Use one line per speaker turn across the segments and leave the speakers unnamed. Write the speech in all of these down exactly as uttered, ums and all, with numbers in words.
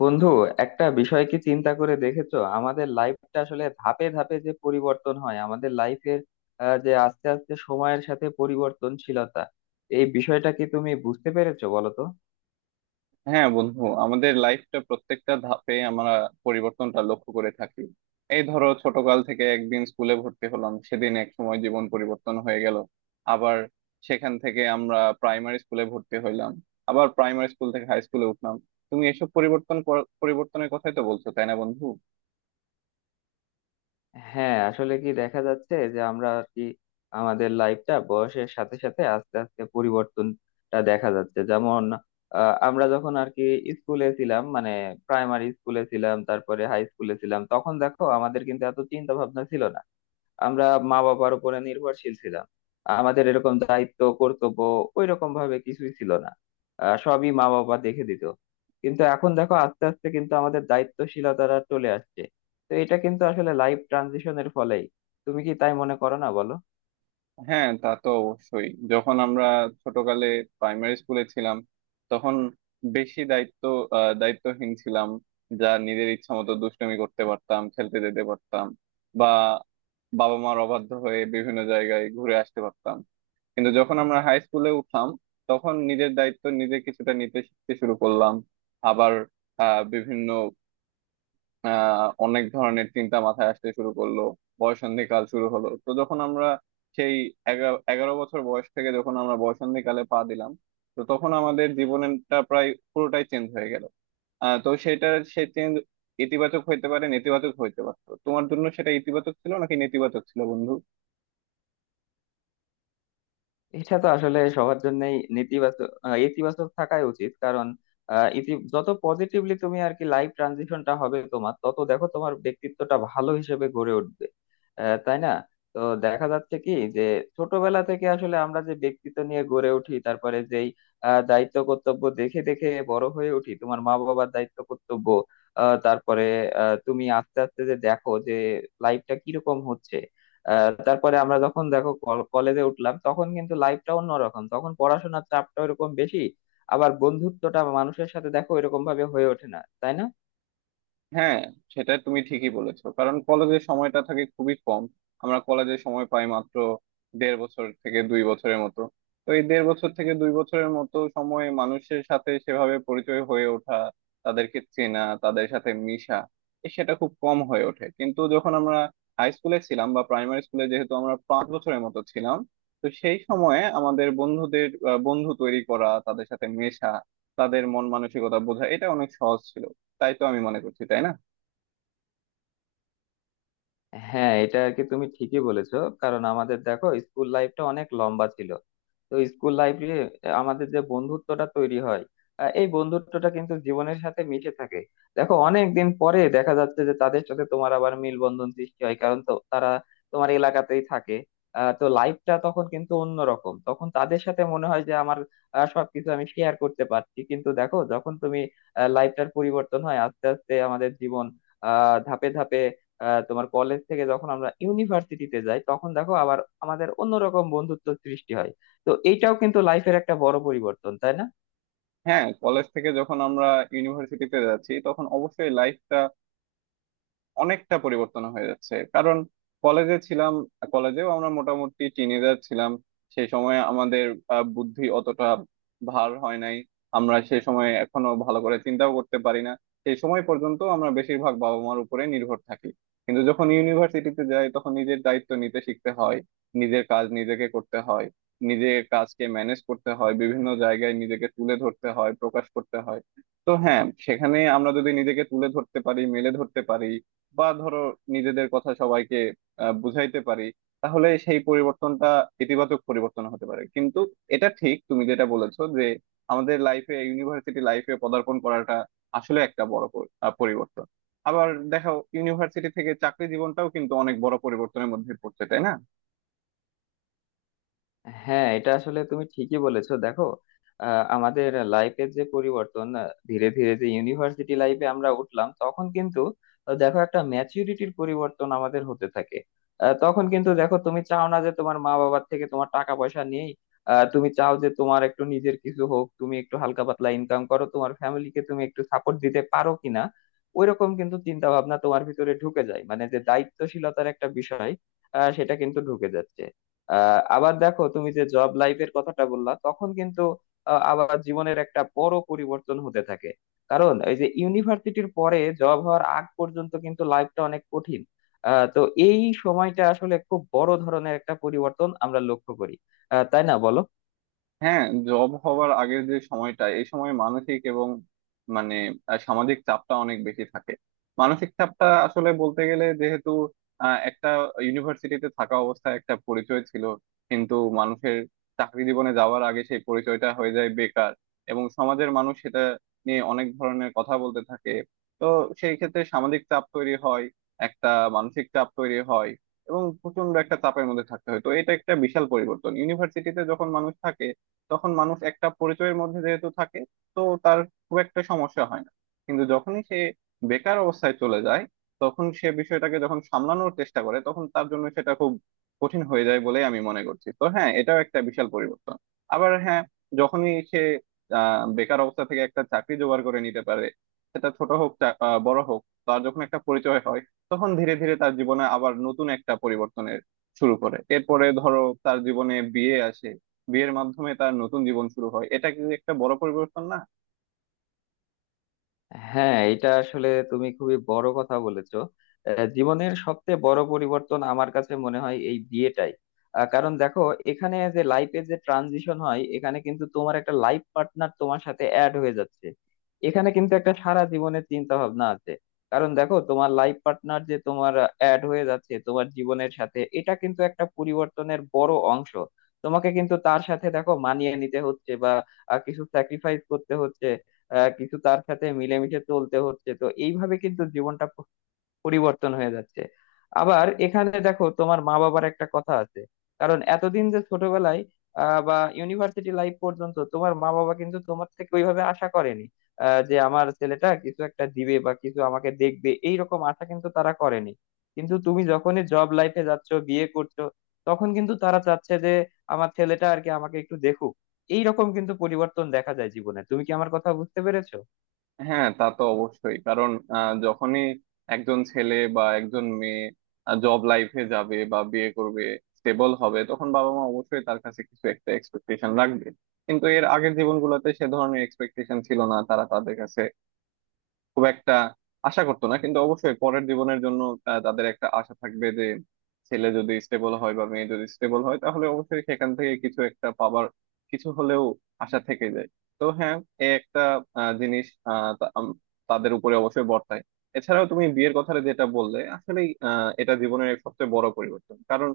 বন্ধু, একটা বিষয় কি চিন্তা করে দেখেছো, আমাদের লাইফটা আসলে ধাপে ধাপে যে পরিবর্তন হয় আমাদের লাইফের, যে আস্তে আস্তে সময়ের সাথে পরিবর্তনশীলতা। এই বিষয়টা কি তুমি বুঝতে পেরেছো বলো তো?
হ্যাঁ বন্ধু, আমাদের লাইফটা প্রত্যেকটা ধাপে আমরা পরিবর্তনটা লক্ষ্য করে থাকি। এই ধরো ছোটকাল থেকে একদিন স্কুলে ভর্তি হলাম, সেদিন এক সময় জীবন পরিবর্তন হয়ে গেল। আবার সেখান থেকে আমরা প্রাইমারি স্কুলে ভর্তি হইলাম, আবার প্রাইমারি স্কুল থেকে হাই স্কুলে উঠলাম। তুমি এসব পরিবর্তন কর- পরিবর্তনের কথাই তো বলছো, তাই না বন্ধু?
হ্যাঁ, আসলে কি দেখা যাচ্ছে যে আমরা আর কি আমাদের লাইফটা বয়সের সাথে সাথে আস্তে আস্তে পরিবর্তনটা দেখা যাচ্ছে। যেমন আহ, আমরা যখন আর কি স্কুলে ছিলাম, মানে প্রাইমারি স্কুলে ছিলাম, তারপরে হাই স্কুলে ছিলাম, তখন দেখো আমাদের কিন্তু এত চিন্তা ভাবনা ছিল না। আমরা মা বাবার উপরে নির্ভরশীল ছিলাম। আমাদের এরকম দায়িত্ব কর্তব্য ওই রকম ভাবে কিছুই ছিল না। আহ, সবই মা বাবা দেখে দিত। কিন্তু এখন দেখো আস্তে আস্তে কিন্তু আমাদের দায়িত্বশীলতাটা চলে আসছে। তো এটা কিন্তু আসলে লাইফ ট্রানজিশনের ফলেই। তুমি কি তাই মনে করো না বলো?
হ্যাঁ, তা তো অবশ্যই। যখন আমরা ছোটকালে প্রাইমারি স্কুলে ছিলাম তখন বেশি দায়িত্ব আহ, দায়িত্বহীন ছিলাম। যা নিজের ইচ্ছা মতো দুষ্টুমি করতে পারতাম, খেলতে যেতে পারতাম, বা বাবা মার অবাধ্য হয়ে বিভিন্ন জায়গায় ঘুরে আসতে পারতাম। কিন্তু যখন আমরা হাই স্কুলে উঠলাম তখন নিজের দায়িত্ব নিজে কিছুটা নিতে শিখতে শুরু করলাম। আবার আহ বিভিন্ন আহ অনেক ধরনের চিন্তা মাথায় আসতে শুরু করলো। বয়ঃসন্ধিকাল শুরু হলো তো, যখন আমরা সেই এগা- এগারো বছর বয়স থেকে যখন আমরা বয়ঃসন্ধিকালে পা দিলাম, তো তখন আমাদের জীবনটা প্রায় পুরোটাই চেঞ্জ হয়ে গেল। আহ তো সেটা, সেই চেঞ্জ ইতিবাচক হইতে পারে, নেতিবাচক হইতে পারতো। তোমার জন্য সেটা ইতিবাচক ছিল নাকি নেতিবাচক ছিল বন্ধু?
এটা তো আসলে সবার জন্যই নেতিবাচক আহ, ইতিবাচক থাকাই উচিত। কারণ আহ, ইতি যত পজিটিভলি তুমি আর কি লাইফ ট্রানজিশনটা হবে তোমার, তত দেখো তোমার ব্যক্তিত্বটা ভালো হিসেবে গড়ে উঠবে। আহ, তাই না? তো দেখা যাচ্ছে কি যে ছোটবেলা থেকে আসলে আমরা যে ব্যক্তিত্ব নিয়ে গড়ে উঠি, তারপরে যেই আহ, দায়িত্ব কর্তব্য দেখে দেখে বড় হয়ে উঠি, তোমার মা বাবার দায়িত্ব কর্তব্য, আহ, তারপরে আহ, তুমি আস্তে আস্তে যে দেখো যে লাইফটা কিরকম হচ্ছে। আহ তারপরে আমরা যখন দেখো কলেজে উঠলাম, তখন কিন্তু লাইফটা অন্যরকম। তখন পড়াশোনার চাপটা ওরকম বেশি। আবার বন্ধুত্বটা মানুষের সাথে দেখো এরকম ভাবে হয়ে ওঠে না, তাই না?
হ্যাঁ, সেটা তুমি ঠিকই বলেছো। কারণ কলেজের সময়টা থাকে খুবই কম, আমরা কলেজে সময় পাই মাত্র দেড় বছর থেকে দুই বছরের মতো। তো এই দেড় বছর থেকে দুই বছরের মতো সময় মানুষের সাথে সেভাবে পরিচয় হয়ে ওঠা, তাদেরকে চেনা, তাদের সাথে মিশা এ সেটা খুব কম হয়ে ওঠে। কিন্তু যখন আমরা হাই স্কুলে ছিলাম বা প্রাইমারি স্কুলে, যেহেতু আমরা পাঁচ বছরের মতো ছিলাম, তো সেই সময়ে আমাদের বন্ধুদের আহ, বন্ধু তৈরি করা, তাদের সাথে মেশা, তাদের মন মানসিকতা বোঝা এটা অনেক সহজ ছিল। তাই তো আমি মনে করছি, তাই না?
হ্যাঁ, এটা আর কি তুমি ঠিকই বলেছো। কারণ আমাদের দেখো স্কুল লাইফটা অনেক লম্বা ছিল। তো স্কুল লাইফে আমাদের যে বন্ধুত্বটা তৈরি হয়, আহ, এই বন্ধুত্বটা কিন্তু জীবনের সাথে মিশে থাকে। দেখো অনেক দিন পরে দেখা যাচ্ছে যে তাদের সাথে তোমার আবার মিলবন্ধন সৃষ্টি হয়, কারণ তো তারা তোমার এলাকাতেই থাকে। আহ, তো লাইফটা তখন কিন্তু অন্যরকম। তখন তাদের সাথে মনে হয় যে আমার আহ, সবকিছু আমি শেয়ার করতে পারছি। কিন্তু দেখো যখন তুমি লাইফটার পরিবর্তন হয় আস্তে আস্তে আমাদের জীবন আহ ধাপে ধাপে, আহ, তোমার কলেজ থেকে যখন আমরা ইউনিভার্সিটিতে যাই, তখন দেখো আবার আমাদের অন্যরকম বন্ধুত্ব সৃষ্টি হয়। তো এইটাও কিন্তু লাইফের একটা বড় পরিবর্তন, তাই না?
হ্যাঁ, কলেজ থেকে যখন আমরা ইউনিভার্সিটিতে যাচ্ছি তখন অবশ্যই লাইফটা অনেকটা পরিবর্তন হয়ে যাচ্ছে। কারণ কলেজে ছিলাম, কলেজেও আমরা মোটামুটি টিনেজার ছিলাম। সেই সময় আমাদের আহ, বুদ্ধি অতটা ভার হয় নাই। আমরা সেই সময় এখনো ভালো করে চিন্তাও করতে পারি না। সেই সময় পর্যন্ত আমরা বেশিরভাগ বাবা মার উপরে নির্ভর থাকি। কিন্তু যখন ইউনিভার্সিটিতে যাই তখন নিজের দায়িত্ব নিতে শিখতে হয়, নিজের কাজ নিজেকে করতে হয়, নিজের কাজকে ম্যানেজ করতে হয়, বিভিন্ন জায়গায় নিজেকে তুলে ধরতে হয়, প্রকাশ করতে হয়। তো হ্যাঁ, সেখানে আমরা যদি নিজেকে তুলে ধরতে পারি, মেলে ধরতে পারি, বা ধরো নিজেদের কথা সবাইকে আহ, বুঝাইতে পারি, তাহলে সেই পরিবর্তনটা ইতিবাচক পরিবর্তন হতে পারে। কিন্তু এটা ঠিক তুমি যেটা বলেছো যে আমাদের লাইফে ইউনিভার্সিটি লাইফে পদার্পণ করাটা আসলে একটা বড় পর- আহ, পরিবর্তন। আবার দেখো, ইউনিভার্সিটি থেকে চাকরি জীবনটাও কিন্তু অনেক বড় পরিবর্তনের মধ্যে পড়ছে, তাই না?
হ্যাঁ, এটা আসলে তুমি ঠিকই বলেছো। দেখো আহ, আমাদের লাইফের যে পরিবর্তন, আহ, ধীরে ধীরে যে ইউনিভার্সিটি লাইফে আমরা উঠলাম, তখন কিন্তু আহ, দেখো একটা ম্যাচুরিটির পরিবর্তন আমাদের হতে থাকে। আহ, তখন কিন্তু দেখো তুমি চাও না যে তোমার মা বাবার থেকে তোমার টাকা পয়সা নিয়েই আহ, তুমি চাও যে তোমার একটু নিজের কিছু হোক, তুমি একটু হালকা পাতলা ইনকাম করো, তোমার ফ্যামিলিকে তুমি একটু সাপোর্ট দিতে পারো কিনা। ওইরকম কিন্তু চিন্তা ভাবনা তোমার ভিতরে ঢুকে যায়, মানে যে দায়িত্বশীলতার একটা বিষয়, আহ, সেটা কিন্তু ঢুকে যাচ্ছে। আহ আবার দেখো তুমি যে জব লাইফের কথাটা বললা, তখন কিন্তু আহ, আবার জীবনের একটা বড় পরিবর্তন হতে থাকে। কারণ এই যে ইউনিভার্সিটির পরে জব হওয়ার আগ পর্যন্ত কিন্তু লাইফটা অনেক কঠিন। আহ, তো এই সময়টা আসলে খুব বড় ধরনের একটা পরিবর্তন আমরা লক্ষ্য করি। আহ, তাই না বলো?
হ্যাঁ, জব হওয়ার আগের যে সময়টা, এই সময় মানসিক এবং মানে আহ, সামাজিক চাপটা অনেক বেশি থাকে। মানসিক চাপটা আসলে বলতে গেলে, যেহেতু আহ, একটা ইউনিভার্সিটিতে থাকা অবস্থায় একটা পরিচয় ছিল, কিন্তু মানুষের চাকরি জীবনে যাওয়ার আগে সেই পরিচয়টা হয়ে যায় বেকার, এবং সমাজের মানুষ সেটা নিয়ে অনেক ধরনের কথা বলতে থাকে। তো সেই ক্ষেত্রে সামাজিক চাপ তৈরি হয়, একটা মানসিক চাপ তৈরি হয়, এবং প্রচন্ড একটা চাপের মধ্যে থাকতে হয়। তো এটা একটা বিশাল পরিবর্তন। ইউনিভার্সিটিতে যখন মানুষ থাকে তখন মানুষ একটা পরিচয়ের মধ্যে যেহেতু থাকে, তো তার খুব একটা সমস্যা হয় না। কিন্তু যখনই সে বেকার অবস্থায় চলে যায় তখন সে বিষয়টাকে যখন সামলানোর চেষ্টা করে তখন তার জন্য সেটা খুব কঠিন হয়ে যায় বলেই আমি মনে করছি। তো হ্যাঁ, এটাও একটা বিশাল পরিবর্তন। আবার হ্যাঁ, যখনই সে আহ বেকার অবস্থা থেকে একটা চাকরি জোগাড় করে নিতে পারে, সেটা ছোট হোক চা- আহ, বড় হোক, তার যখন একটা পরিচয় হয় তখন ধীরে ধীরে তার জীবনে আবার নতুন একটা পরিবর্তনের শুরু করে। এরপরে ধরো তার জীবনে বিয়ে আসে, বিয়ের মাধ্যমে তার নতুন জীবন শুরু হয়। এটা কি একটা বড় পরিবর্তন না?
হ্যাঁ, এটা আসলে তুমি খুবই বড় কথা বলেছো। আহ, জীবনের সবচেয়ে বড় পরিবর্তন আমার কাছে মনে হয় এই বিয়েটাই। আহ, কারণ দেখো এখানে যে লাইফে যে ট্রানজিশন হয়, এখানে কিন্তু তোমার একটা লাইফ পার্টনার তোমার সাথে অ্যাড হয়ে যাচ্ছে। এখানে কিন্তু একটা সারা জীবনের চিন্তা ভাবনা আছে। কারণ দেখো তোমার লাইফ পার্টনার যে তোমার অ্যাড হয়ে যাচ্ছে তোমার জীবনের সাথে, এটা কিন্তু একটা পরিবর্তনের বড় অংশ। তোমাকে কিন্তু তার সাথে দেখো মানিয়ে নিতে হচ্ছে, বা আহ, কিছু স্যাক্রিফাইস করতে হচ্ছে, আহ কিছু তার সাথে মিলেমিশে চলতে হচ্ছে। তো এইভাবে কিন্তু জীবনটা পরিবর্তন হয়ে যাচ্ছে। আবার এখানে দেখো তোমার মা বাবার একটা কথা আছে। কারণ এতদিন যে ছোটবেলায় আহ, বা ইউনিভার্সিটি লাইফ পর্যন্ত তোমার মা বাবা কিন্তু তোমার থেকে ওইভাবে আশা করেনি, আহ, যে আমার ছেলেটা কিছু একটা দিবে বা কিছু আমাকে দেখবে, এইরকম আশা কিন্তু তারা করেনি। কিন্তু তুমি যখনই জব লাইফে যাচ্ছ, বিয়ে করছো, তখন কিন্তু তারা চাচ্ছে যে আমার ছেলেটা আর কি আমাকে একটু দেখুক। এইরকম কিন্তু পরিবর্তন দেখা যায় জীবনে। তুমি কি আমার কথা বুঝতে পেরেছো?
হ্যাঁ, তা তো অবশ্যই। কারণ আহ, যখনই একজন ছেলে বা একজন মেয়ে জব লাইফে যাবে বা বিয়ে করবে, স্টেবল হবে, তখন বাবা মা অবশ্যই তার কাছে কিছু একটা এক্সপেকটেশন রাখবে। কিন্তু এর আগের জীবনগুলোতে সে ধরনের এক্সপেকটেশন ছিল না, তারা তাদের কাছে খুব একটা আশা করতো না। কিন্তু অবশ্যই পরের জীবনের জন্য তা- তাদের একটা আশা থাকবে যে ছেলে যদি স্টেবল হয় বা মেয়ে যদি স্টেবল হয় তাহলে অবশ্যই সেখান থেকে কিছু একটা পাবার, কিছু হলেও আশা থেকে যায়। তো হ্যাঁ, এ একটা আহ, জিনিস আহ, তা- আম- তাদের উপরে অবশ্যই বর্তায়। এছাড়াও তুমি বিয়ের কথাটা যেটা বললে, আসলে এটা জীবনের এক সবচেয়ে বড় পরিবর্তন। কারণ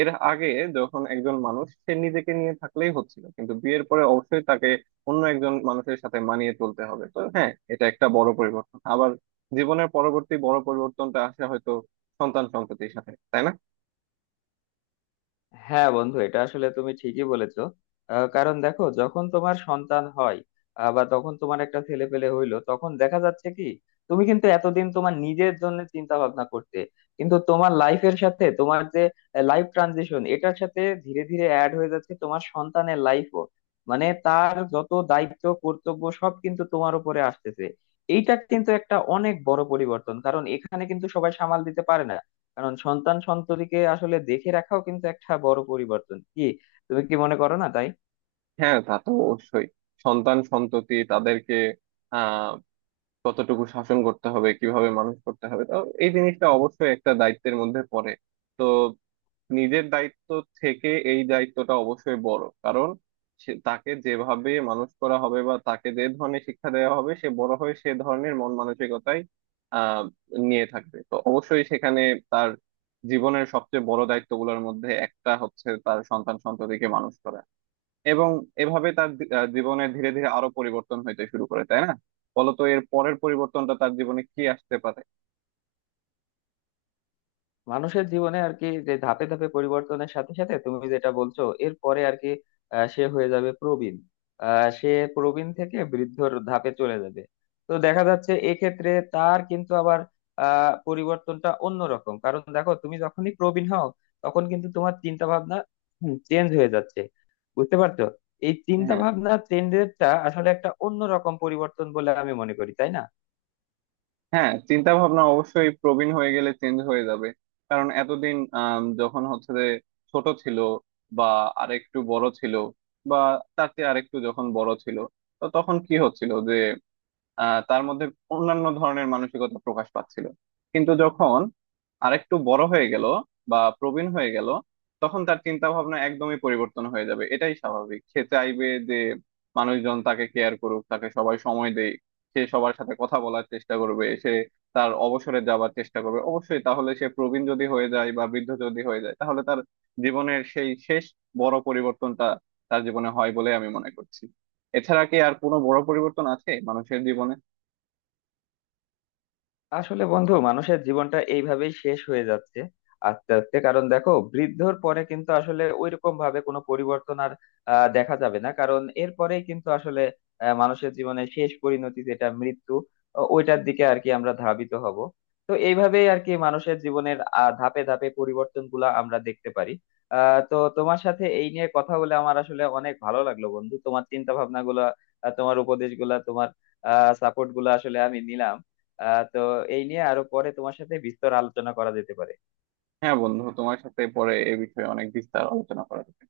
এর আগে যখন একজন মানুষ সে নিজেকে নিয়ে থাকলেই হচ্ছিল, কিন্তু বিয়ের পরে অবশ্যই তাকে অন্য একজন মানুষের সাথে মানিয়ে চলতে হবে। তো হ্যাঁ, এটা একটা বড় পরিবর্তন। আবার জীবনের পরবর্তী বড় পরিবর্তনটা আসে হয়তো সন্তান সন্ততির সাথে, তাই না?
হ্যাঁ বন্ধু, এটা আসলে তুমি ঠিকই বলেছো। আহ, কারণ দেখো যখন তোমার সন্তান হয়, আহ, বা তখন তোমার একটা ছেলে পেলে হইলো, তখন দেখা যাচ্ছে কি তুমি কিন্তু এতদিন তোমার নিজের জন্য চিন্তা ভাবনা করতে, কিন্তু তোমার লাইফের সাথে তোমার যে লাইফ ট্রানজিশন এটার সাথে ধীরে ধীরে অ্যাড হয়ে যাচ্ছে তোমার সন্তানের লাইফও। মানে তার যত দায়িত্ব কর্তব্য সব কিন্তু তোমার উপরে আসতেছে। এইটা কিন্তু একটা অনেক বড় পরিবর্তন, কারণ এখানে কিন্তু সবাই সামাল দিতে পারে না। কারণ সন্তান সন্ততিকে আসলে দেখে রাখাও কিন্তু একটা বড় পরিবর্তন কি, তুমি কি মনে করো না তাই?
হ্যাঁ, তা তো অবশ্যই। সন্তান সন্ততি তাদেরকে আহ কতটুকু শাসন করতে হবে, কিভাবে মানুষ করতে হবে, তো এই জিনিসটা অবশ্যই একটা দায়িত্বের মধ্যে পড়ে। তো নিজের দায়িত্ব থেকে এই দায়িত্বটা অবশ্যই বড়। কারণ সে তাকে যেভাবে মানুষ করা হবে বা তাকে যে ধরনের শিক্ষা দেওয়া হবে, সে বড় হয়ে সে ধরনের মন মানসিকতাই আহ নিয়ে থাকবে। তো অবশ্যই সেখানে তার জীবনের সবচেয়ে বড় দায়িত্বগুলোর মধ্যে একটা হচ্ছে তার সন্তান সন্ততিকে মানুষ করা। এবং এভাবে তার দি- আহ, জীবনে ধীরে ধীরে আরো পরিবর্তন হইতে শুরু করে, তাই না? বলতো এর পরের পরিবর্তনটা তার জীবনে কি আসতে পারে?
মানুষের জীবনে আর কি যে ধাপে ধাপে পরিবর্তনের সাথে সাথে তুমি যেটা বলছো, এরপরে আর কি আহ, সে হয়ে যাবে প্রবীণ। আহ, সে প্রবীণ থেকে বৃদ্ধর ধাপে চলে যাবে। তো দেখা যাচ্ছে এক্ষেত্রে তার কিন্তু আবার আহ পরিবর্তনটা অন্যরকম। কারণ দেখো তুমি যখনই প্রবীণ হও, তখন কিন্তু তোমার চিন্তা ভাবনা চেঞ্জ হয়ে যাচ্ছে। বুঝতে পারছো? এই চিন্তা
হ্যাঁ,
ভাবনা চেঞ্জেরটা আসলে একটা অন্যরকম পরিবর্তন বলে আমি মনে করি, তাই না?
হ্যাঁ, চিন্তা ভাবনা অবশ্যই প্রবীণ হয়ে গেলে চেঞ্জ হয়ে যাবে। কারণ এতদিন আম, যখন হচ্ছে যে ছোট ছিল, বা আরেকটু বড় ছিল, বা তার চেয়ে আরেকটু যখন বড় ছিল, তো তখন কি হচ্ছিল যে আহ তার মধ্যে অন্যান্য ধরনের মানসিকতা প্রকাশ পাচ্ছিল। কিন্তু যখন আরেকটু বড় হয়ে গেল বা প্রবীণ হয়ে গেল তখন তার চিন্তা ভাবনা একদমই পরিবর্তন হয়ে যাবে, এটাই স্বাভাবিক। সে চাইবে যে মানুষজন তাকে কেয়ার করুক, তাকে সবাই সময় দেয়, সে সবার সাথে কথা বলার চেষ্টা করবে, সে তার অবসরে যাবার চেষ্টা করবে। অবশ্যই তাহলে সে প্রবীণ যদি হয়ে যায় বা বৃদ্ধ যদি হয়ে যায় তাহলে তার জীবনের সেই শেষ বড় পরিবর্তনটা তার জীবনে হয় বলে আমি মনে করছি। এছাড়া কি আর কোনো বড় পরিবর্তন আছে মানুষের জীবনে?
আসলে বন্ধু, মানুষের জীবনটা এইভাবেই শেষ হয়ে যাচ্ছে আস্তে আস্তে। কারণ দেখো বৃদ্ধর পরে কিন্তু আসলে ওইরকম ভাবে কোনো পরিবর্তন আর আহ, দেখা যাবে না। কারণ এরপরেই কিন্তু আসলে আহ, মানুষের জীবনের শেষ পরিণতি যেটা মৃত্যু, ও- ওইটার দিকে আর কি আমরা ধাবিত হব। তো এইভাবেই আর কি মানুষের জীবনের আহ, ধাপে ধাপে পরিবর্তন গুলা আমরা দেখতে পারি। আহ তো তোমার সাথে এই নিয়ে কথা বলে আমার আসলে অনেক ভালো লাগলো বন্ধু। তোমার চিন্তা ভাবনা গুলা, আহ, তোমার উপদেশ গুলা, তোমার আহ সাপোর্ট গুলা আসলে আমি নিলাম। আহ তো এই নিয়ে আরো পরে তোমার সাথে বিস্তর আলোচনা করা যেতে পারে।
হ্যাঁ বন্ধু, তোমার সাথে পরে এ বিষয়ে অনেক বিস্তার আলোচনা করা যাবে।